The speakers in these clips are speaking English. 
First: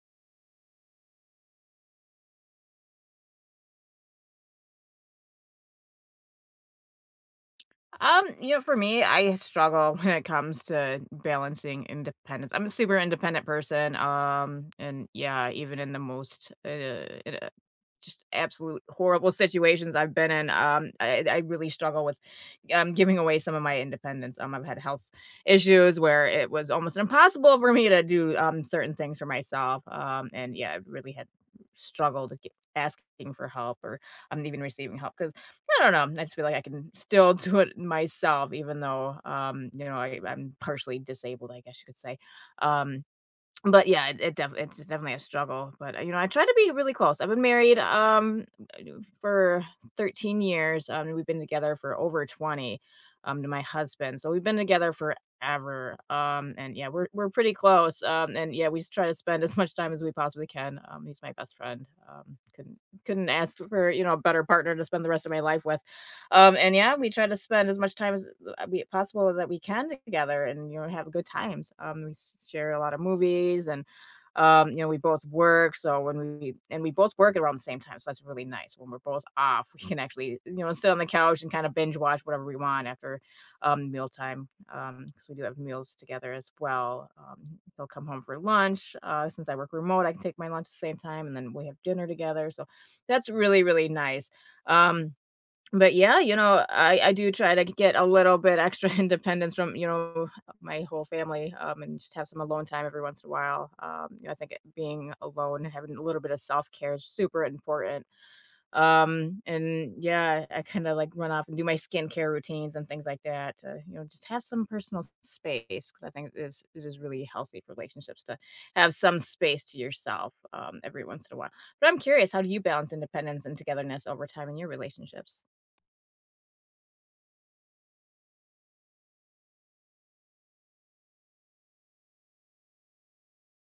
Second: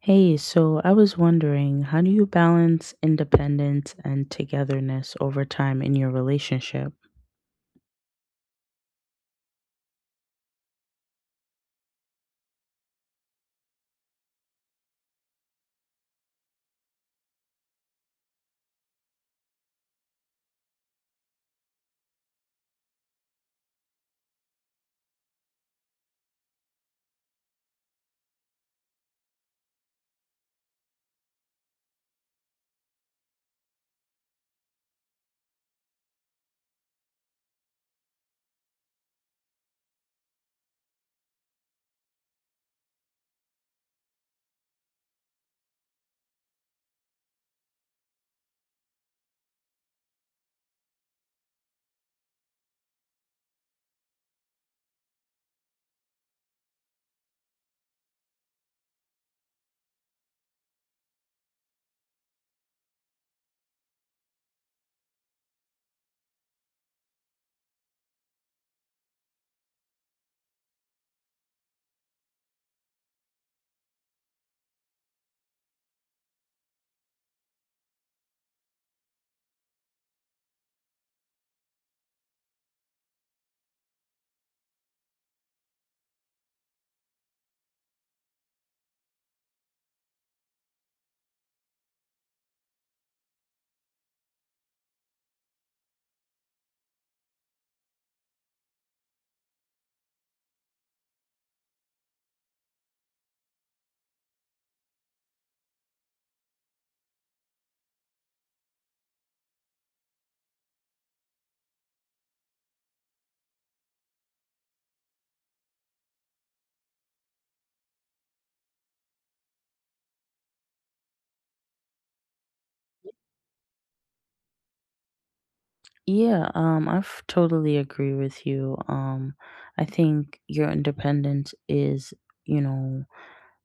Hey, so I was wondering, how do you balance independence and togetherness over time in your relationship? For me, I struggle when it comes to balancing independence. I'm a super independent person. And yeah, even in the most just absolute horrible situations I've been in, I really struggle with giving away some of my independence. I've had health issues where it was almost impossible for me to do certain things for myself. And yeah, I really had struggled to get, asking for help or I'm even receiving help. I don't know. I just feel like I can still do it myself, even though, I'm partially disabled, I guess you could say. Um, but yeah, it's definitely a struggle, but, I try to be really close. I've been married, for 13 years, we've been together for over 20, to my husband, so we've been together forever, and yeah, we're pretty close, and yeah, we just try to spend as much time as we possibly can. He's my best friend. Couldn't ask for, you know, a better partner to spend the rest of my life with. And yeah, we try to spend as much time as we possible is that we can together and, you know, have good times. We share a lot of movies and, we both work. So when we, and we both work around the same time. So that's really nice. When we're both off, we can actually, you know, sit on the couch and kind of binge watch whatever we want after mealtime because we do have meals together as well. They'll come home for lunch. Since I work remote, I can take my lunch at the same time and then we have dinner together. So that's really, really nice. Um, but yeah, you know, I do try to get a little bit extra independence from, you know, my whole family, and just have some alone time every once in a while. I think being alone and having a little bit of self-care is super important. And yeah, I kind of like run off and do my skincare routines and things like that. To, you know, just have some personal space because I think it is really healthy for relationships to have some space to yourself every once in a while. But I'm curious, how do you balance independence and togetherness over time in your relationships? Yeah, I totally agree with you. I think your independence is, you know,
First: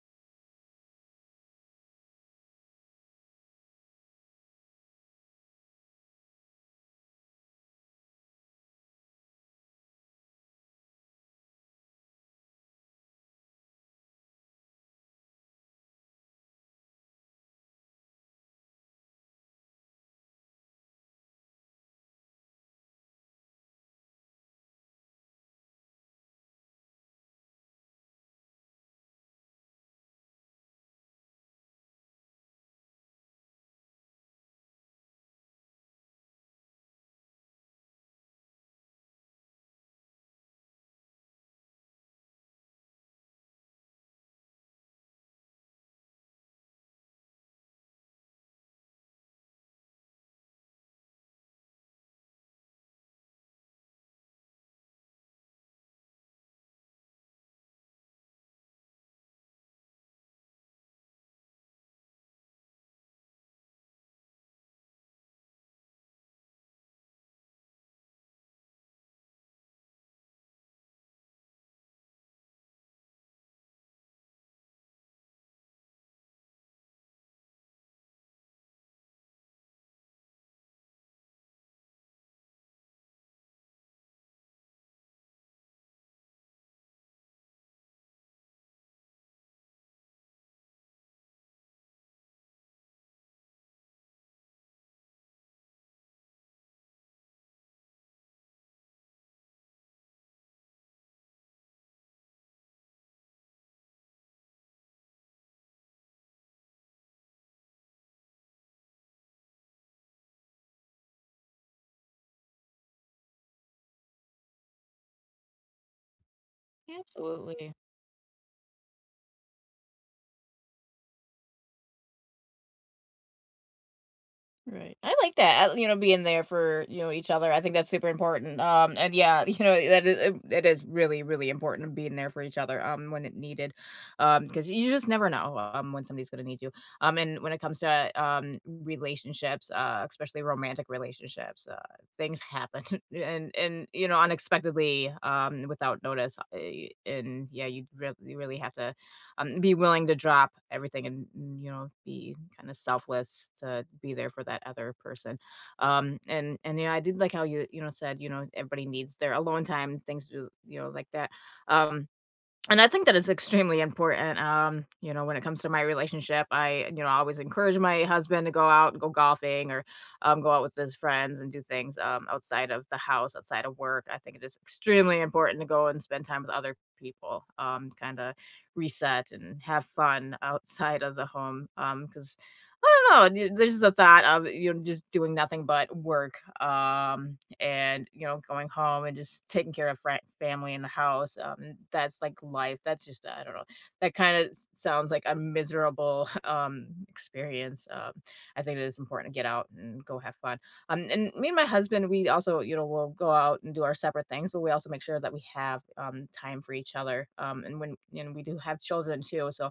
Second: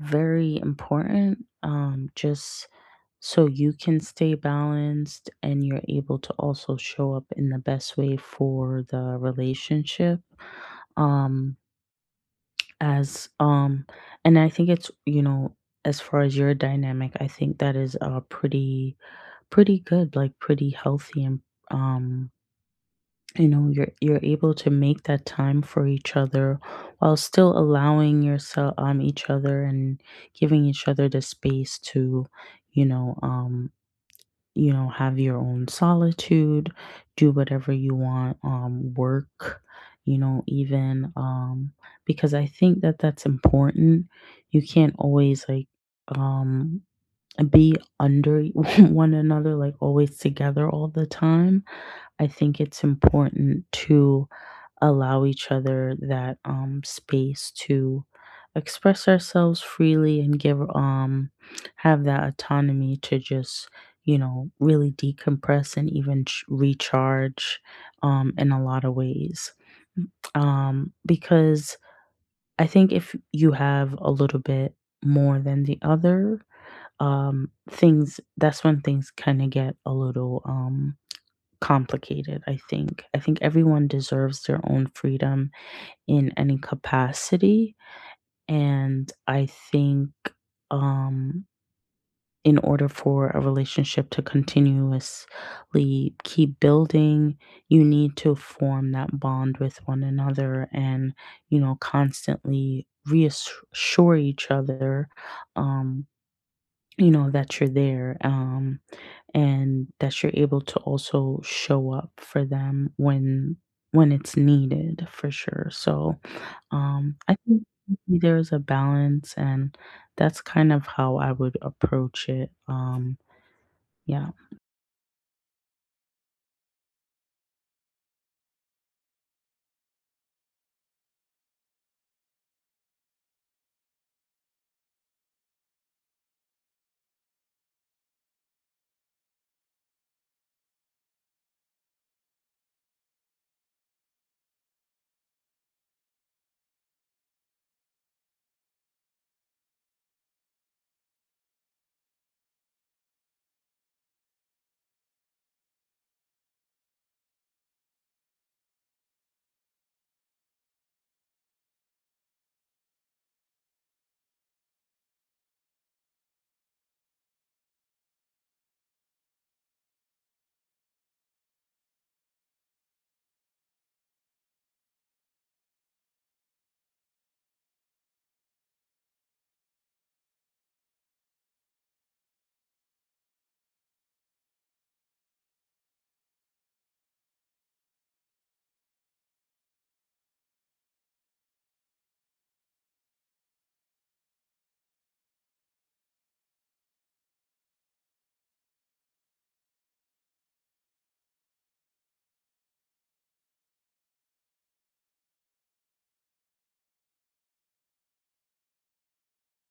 very important just so you can stay balanced and you're able to also show up in the best way for the relationship um as and I think it's, you know, as far as your dynamic, I think that is pretty pretty good, like pretty healthy. And um you know, you're able to make that time for each other while still allowing yourself each other and giving each other the space to, you know um you know, have your own solitude, do whatever you want, work, you know, even because I think that that's important. You can't always like, um be under one another, like always together all the time. I think it's important to allow each other that space to express ourselves freely and give, have that autonomy to just, you know, really decompress and even recharge in a lot of ways. Because I think if you have a little bit more than the other things, that's when things kind of get a little complicated. I think everyone deserves their own freedom in any capacity. And I think, um, in order for a relationship to continuously keep building, you need to form that bond with one another and, you know, constantly reassure each other, um, you know, that you're there. And that you're able to also show up for them when it's needed, for sure. So I think Absolutely. there's a balance, and that's kind of how I would approach it. Yeah. Right. I like that, being there for, you know, each other. I think that's super important. And yeah, you know, that is, it is really, really important being there for each other, when it needed. Because you just never know, when somebody's going to need you. And when it comes to, relationships, especially romantic relationships, things happen and, you know, unexpectedly, without notice. And yeah, you really have to, be willing to drop everything and, you know, be kind of selfless to be there for that other person. And yeah, I did like how you you know said everybody needs their alone time, things to do, you know, like that. Um, and I think that it's extremely important, when it comes to my relationship, I always encourage my husband to go out and go golfing or, go out with his friends and do things, outside of the house, outside of work. I think it is extremely important to go and spend time with other people, kinda reset and have fun outside of the home. Because I don't know, th there's the thought of, you know, just doing nothing but work, and you know going home and just taking care of friend, family in the house, that's like life. That's just, I don't know, that kind of sounds like a miserable experience. I think it is important to get out and go have fun. And me and my husband, we also, you know, we'll go out and do our separate things, but we also make sure that we have time for each other. And we do have children too. So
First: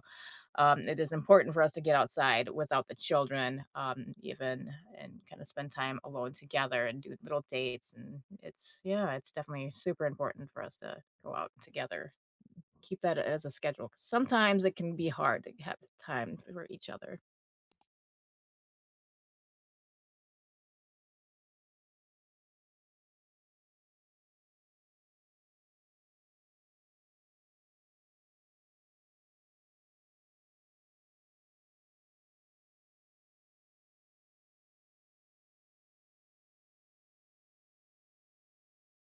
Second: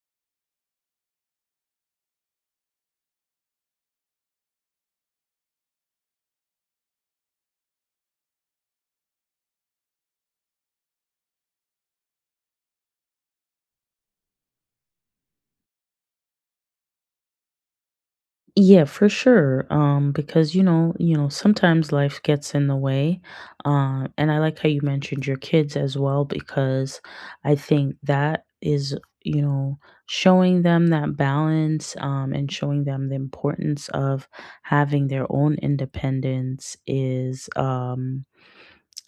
it is important for us to get outside without the children, even and kind of spend time alone together and do little dates. And it's, yeah, it's definitely super important for us to go out together. Keep that as a schedule. Sometimes it can be hard to have time for each other. Yeah, for sure. Because you know, sometimes life gets in the way. And I like how you mentioned your kids as well, because I think that is, you know, showing them that balance, and showing them the importance of having their own independence is, um,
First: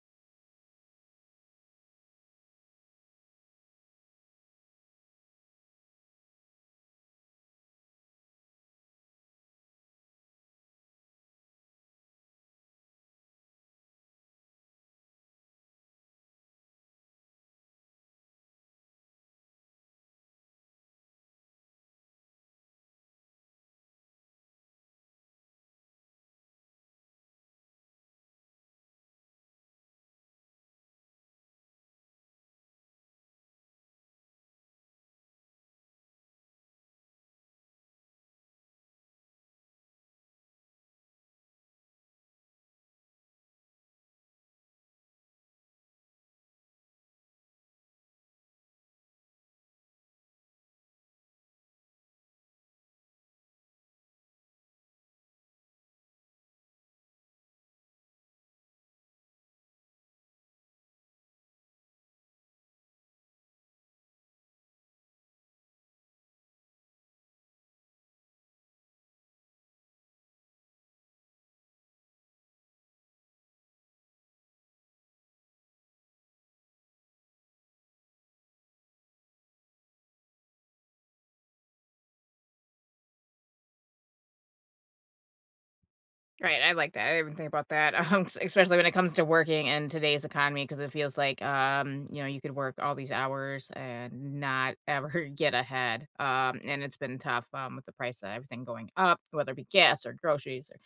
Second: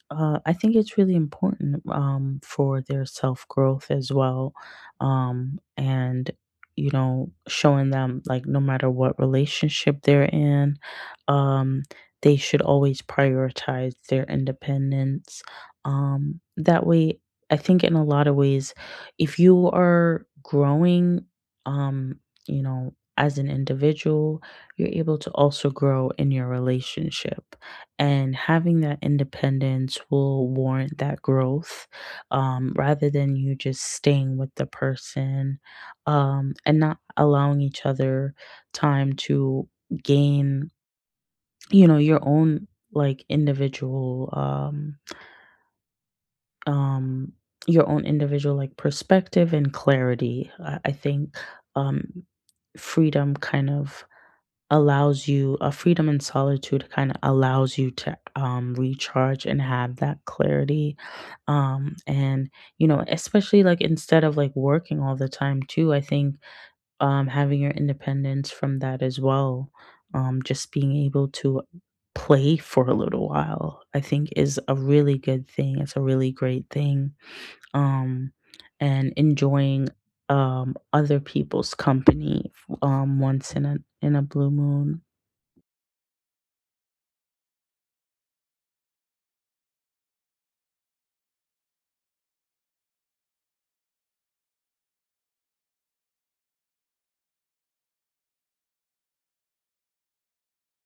uh, I think it's really important, for their self growth as well. And, you know, showing them, like, no matter what relationship they're in, um, they should always prioritize their independence. That way, I think in a lot of ways, if you are growing, um, you know, as an individual, you're able to also grow in your relationship, and having that independence will warrant that growth, rather than you just staying with the person and not allowing each other time to gain, you know, your own like individual um, your own individual like perspective and clarity. I think um, freedom kind of allows you a freedom, and solitude kind of allows you to recharge and have that clarity, and you know, especially like instead of like working all the time too, I think having your independence from that as well, just being able to play for a little while. I think is a really good thing, it's a really great thing, um, and enjoying other people's company once in a blue moon. Right, I like that, I didn't think about that, s especially when it comes to working in today's economy, because it feels like, you could work all these hours and not ever get ahead, and it's been tough, with the price of everything going up, whether it be gas or groceries or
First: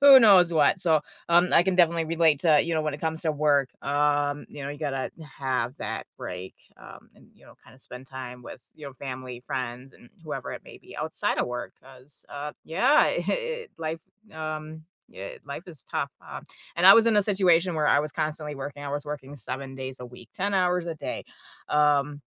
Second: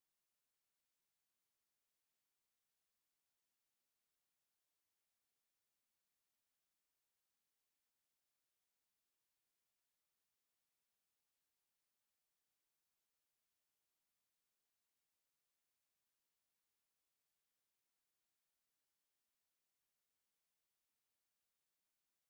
who knows what. So, I can definitely relate to, you know, when it comes to work, you gotta have that break, and, you know, kind of spend time with, you know, family, friends, and whoever it may be outside of work. Cause, yeah, um, yeah, life is tough. And I was in a situation where I was constantly working. I was working 7 days a week, 10 hours a day. Um,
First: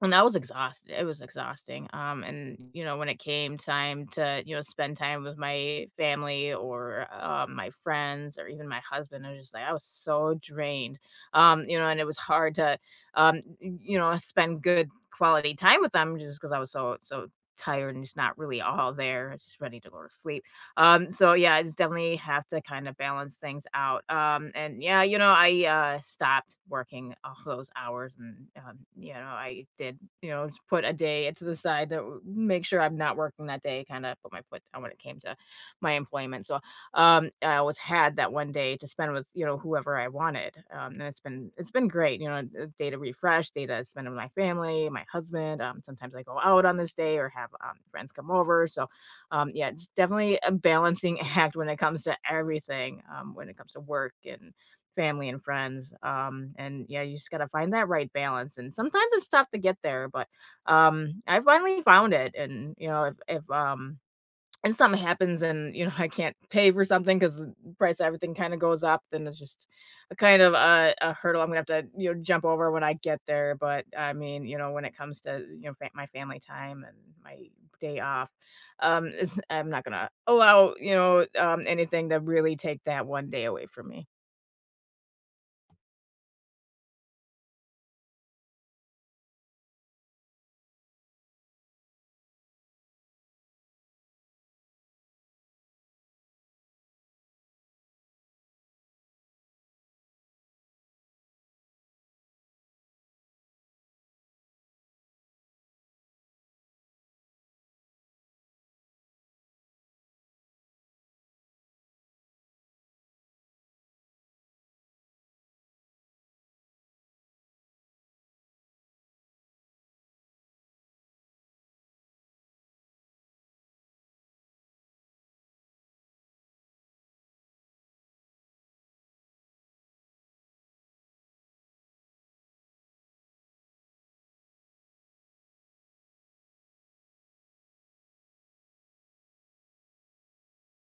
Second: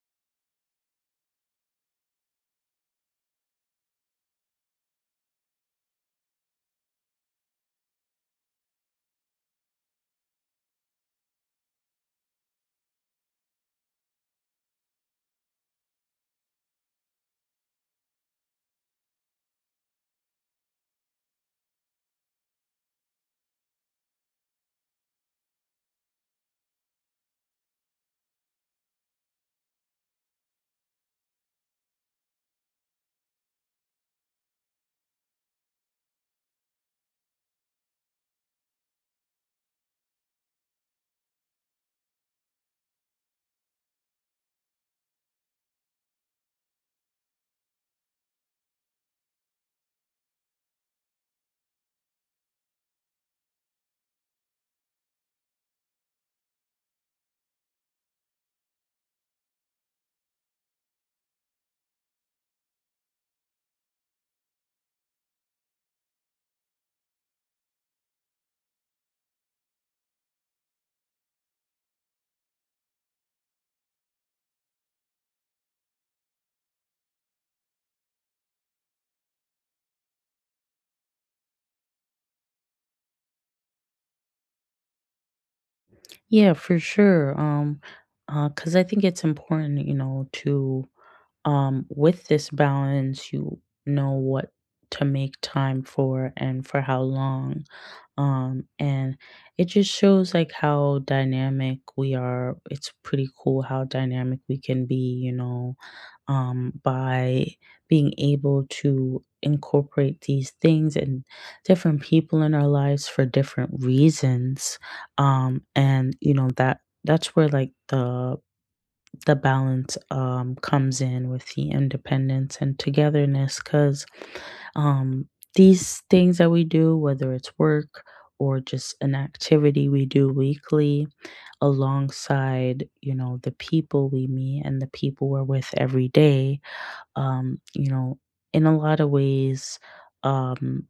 and I was exhausted. It was exhausting. And you know, when it came time to spend time with my family or my friends or even my husband, I was just like I was so drained. And it was hard to spend good quality time with them just because I was so tired and just not really all there, just ready to go to sleep. So yeah, I just definitely have to kind of balance things out. And yeah, you know, I stopped working all those hours, and I did, you know, just put a day to the side to make sure I'm not working that day. Kind of put my foot down when it came to my employment. So I always had that one day to spend with whoever I wanted, and it's been great. You know, a day to refresh, day to spend with my family, my husband. Sometimes I go out on this day or have friends come over. So yeah, it's definitely a balancing act when it comes to everything, when it comes to work and family and friends. And yeah, you just got to find that right balance. And sometimes it's tough to get there, but I finally found it. And, you know, if and something happens and you know I can't pay for something because the price of everything kind of goes up, then it's just a kind of a hurdle I'm gonna have to jump over when I get there. But I mean, you know, when it comes to, my family time and my day off, I'm not gonna allow, anything to really take that one day away from me. Yeah, for sure. 'Cause because I think it's important, you know, to with this balance, you know what to make time for and for how long. And it just shows like how dynamic we are. It's pretty cool how dynamic we can be, you know, by being able to incorporate these things and different people in our lives for different reasons, and you know that that's where like the balance comes in with the independence and togetherness, because um, these things that we do, whether it's work or just an activity we do weekly, alongside, you know, the people we meet and the people we're with every day, you know, in a lot of ways. Um,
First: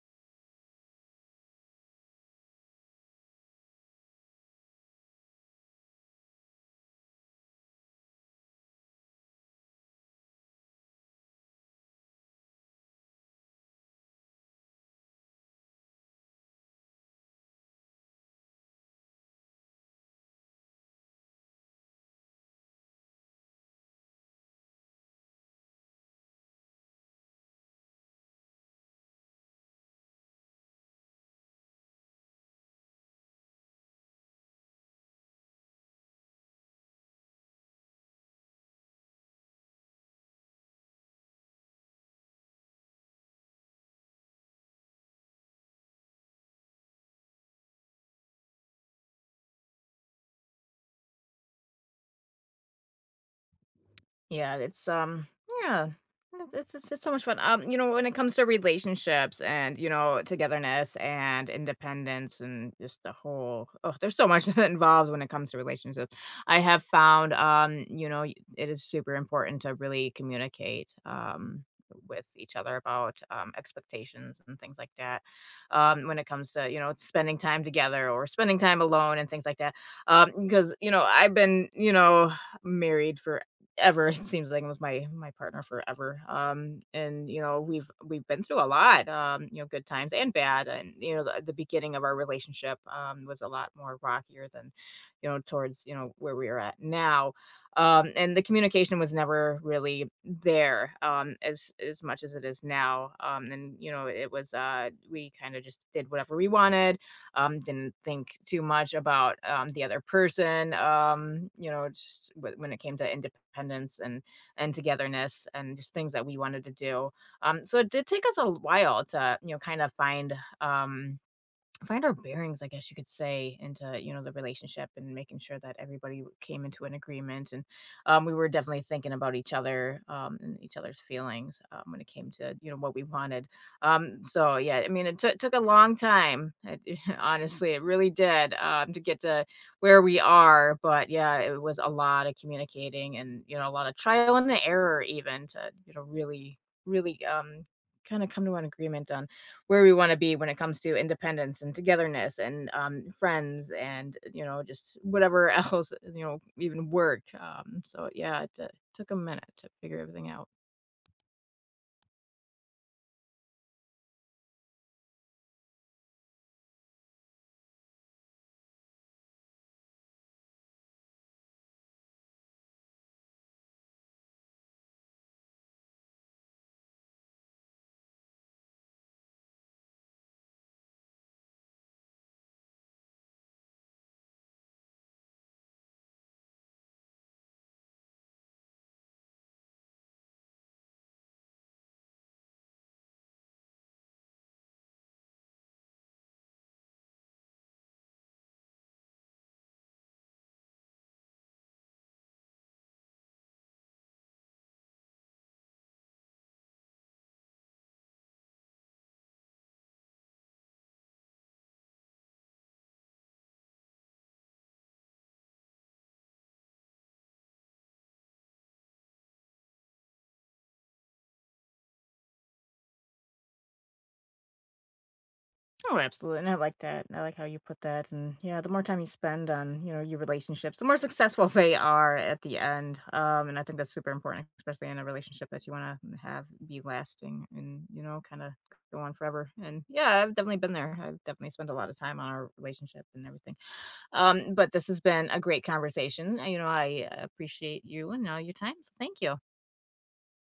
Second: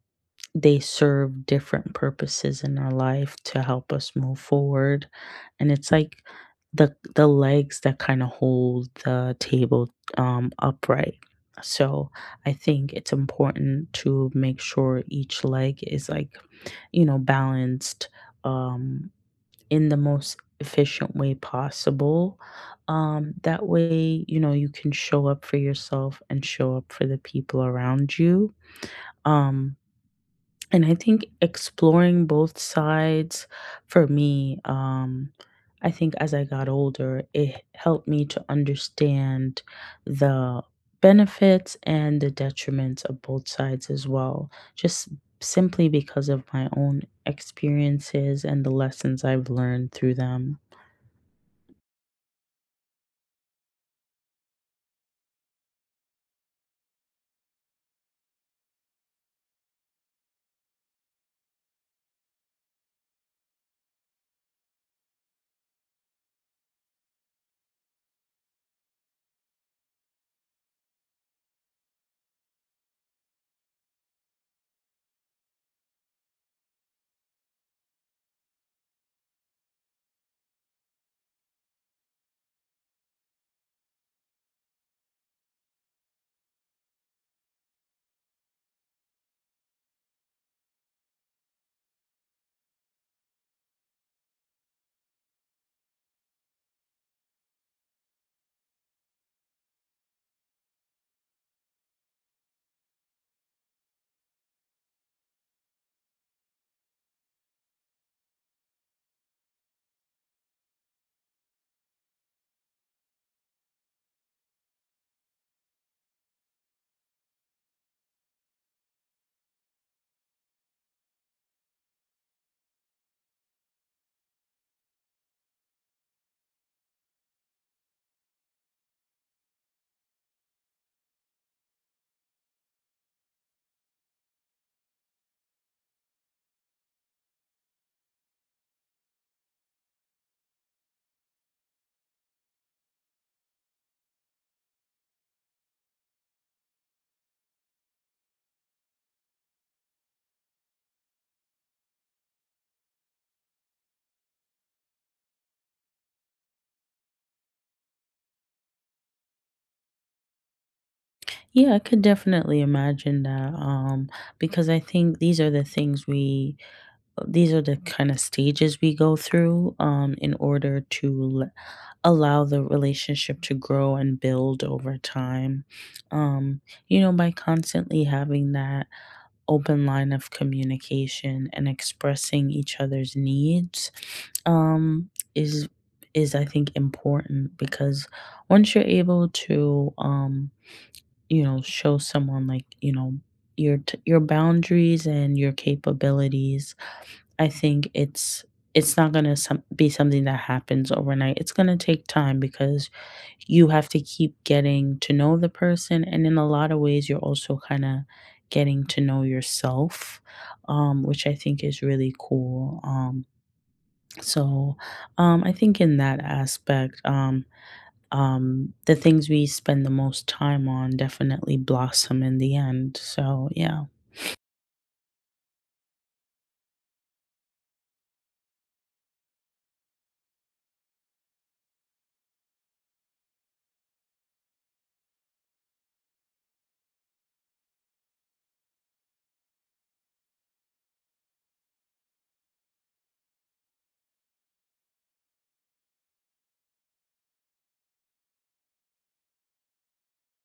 they serve different purposes in our life to help us move forward, and it's like the legs that kind of hold the table upright. So I think it's important to make sure each leg is, like, you know, balanced um in the most efficient way possible, that way, you know, you can show up for yourself and show up for the people around you, um and I think exploring both sides for me, I think as I got older, it helped me to understand the benefits and the detriments of both sides as well, just simply because of my own experiences and the lessons I've learned through them. Yeah, it's yeah. It's so much fun. When it comes to relationships and togetherness and independence and just the whole, oh, there's so much involved when it comes to relationships. I have found, it is super important to really communicate with each other about expectations and things like that. When it comes to spending time together or spending time alone and things like that. Because you know I've been, married for ever, it seems like, it was my partner forever. And you know, we've been through a lot, good times and bad. And you know, the beginning of our relationship was a lot more rockier than, you know, towards, you know, where we are at now. And the communication was never really there, as much as it is now. And you know, it was we kind of just did whatever we wanted, didn't think too much about the other person. Just when it came to independence and togetherness and just things that we wanted to do. So it did take us a while to kind of find. Um, Find our bearings, I guess you could say, into the relationship and making sure that everybody came into an agreement, and we were definitely thinking about each other, and each other's feelings, when it came to what we wanted. So yeah, I mean, it took a long time. It, honestly, it really did, to get to where we are, but yeah, it was a lot of communicating and you know a lot of trial and error even to you know really really kind of come to an agreement on where we wanna be when it comes to independence and togetherness and, friends and, you know, just whatever else, you know, even work, so yeah, took a minute to figure everything out. Yeah, I could definitely imagine that, because I think these are the things we, these are the kind of stages we go through in order to allow the relationship to grow and build over time. Um, you know, by constantly having that open line of communication and expressing each other's needs um, is is I think important, because once you're able to you know show someone, like, you know, your your boundaries and your capabilities, I think it's not going to be something that happens overnight. It's going to take time because you have to keep getting to know the person, and in a lot of ways you're also kind of getting to know yourself, which I think is really cool. So I think in that aspect the things we spend the most time on definitely blossom in the end. So yeah. Oh, absolutely, and I like that, I like how you put that, and yeah, the more time you spend on, you know, your relationships, the more successful they are at the end, and I think that's super important, especially in a relationship that you wanna have be lasting and, you know, kinda go on forever, and yeah, I've definitely been there, I've definitely spent a lot of time on our relationship and everything. But this has been a great conversation. You know, I appreciate you and all your time. So thank you.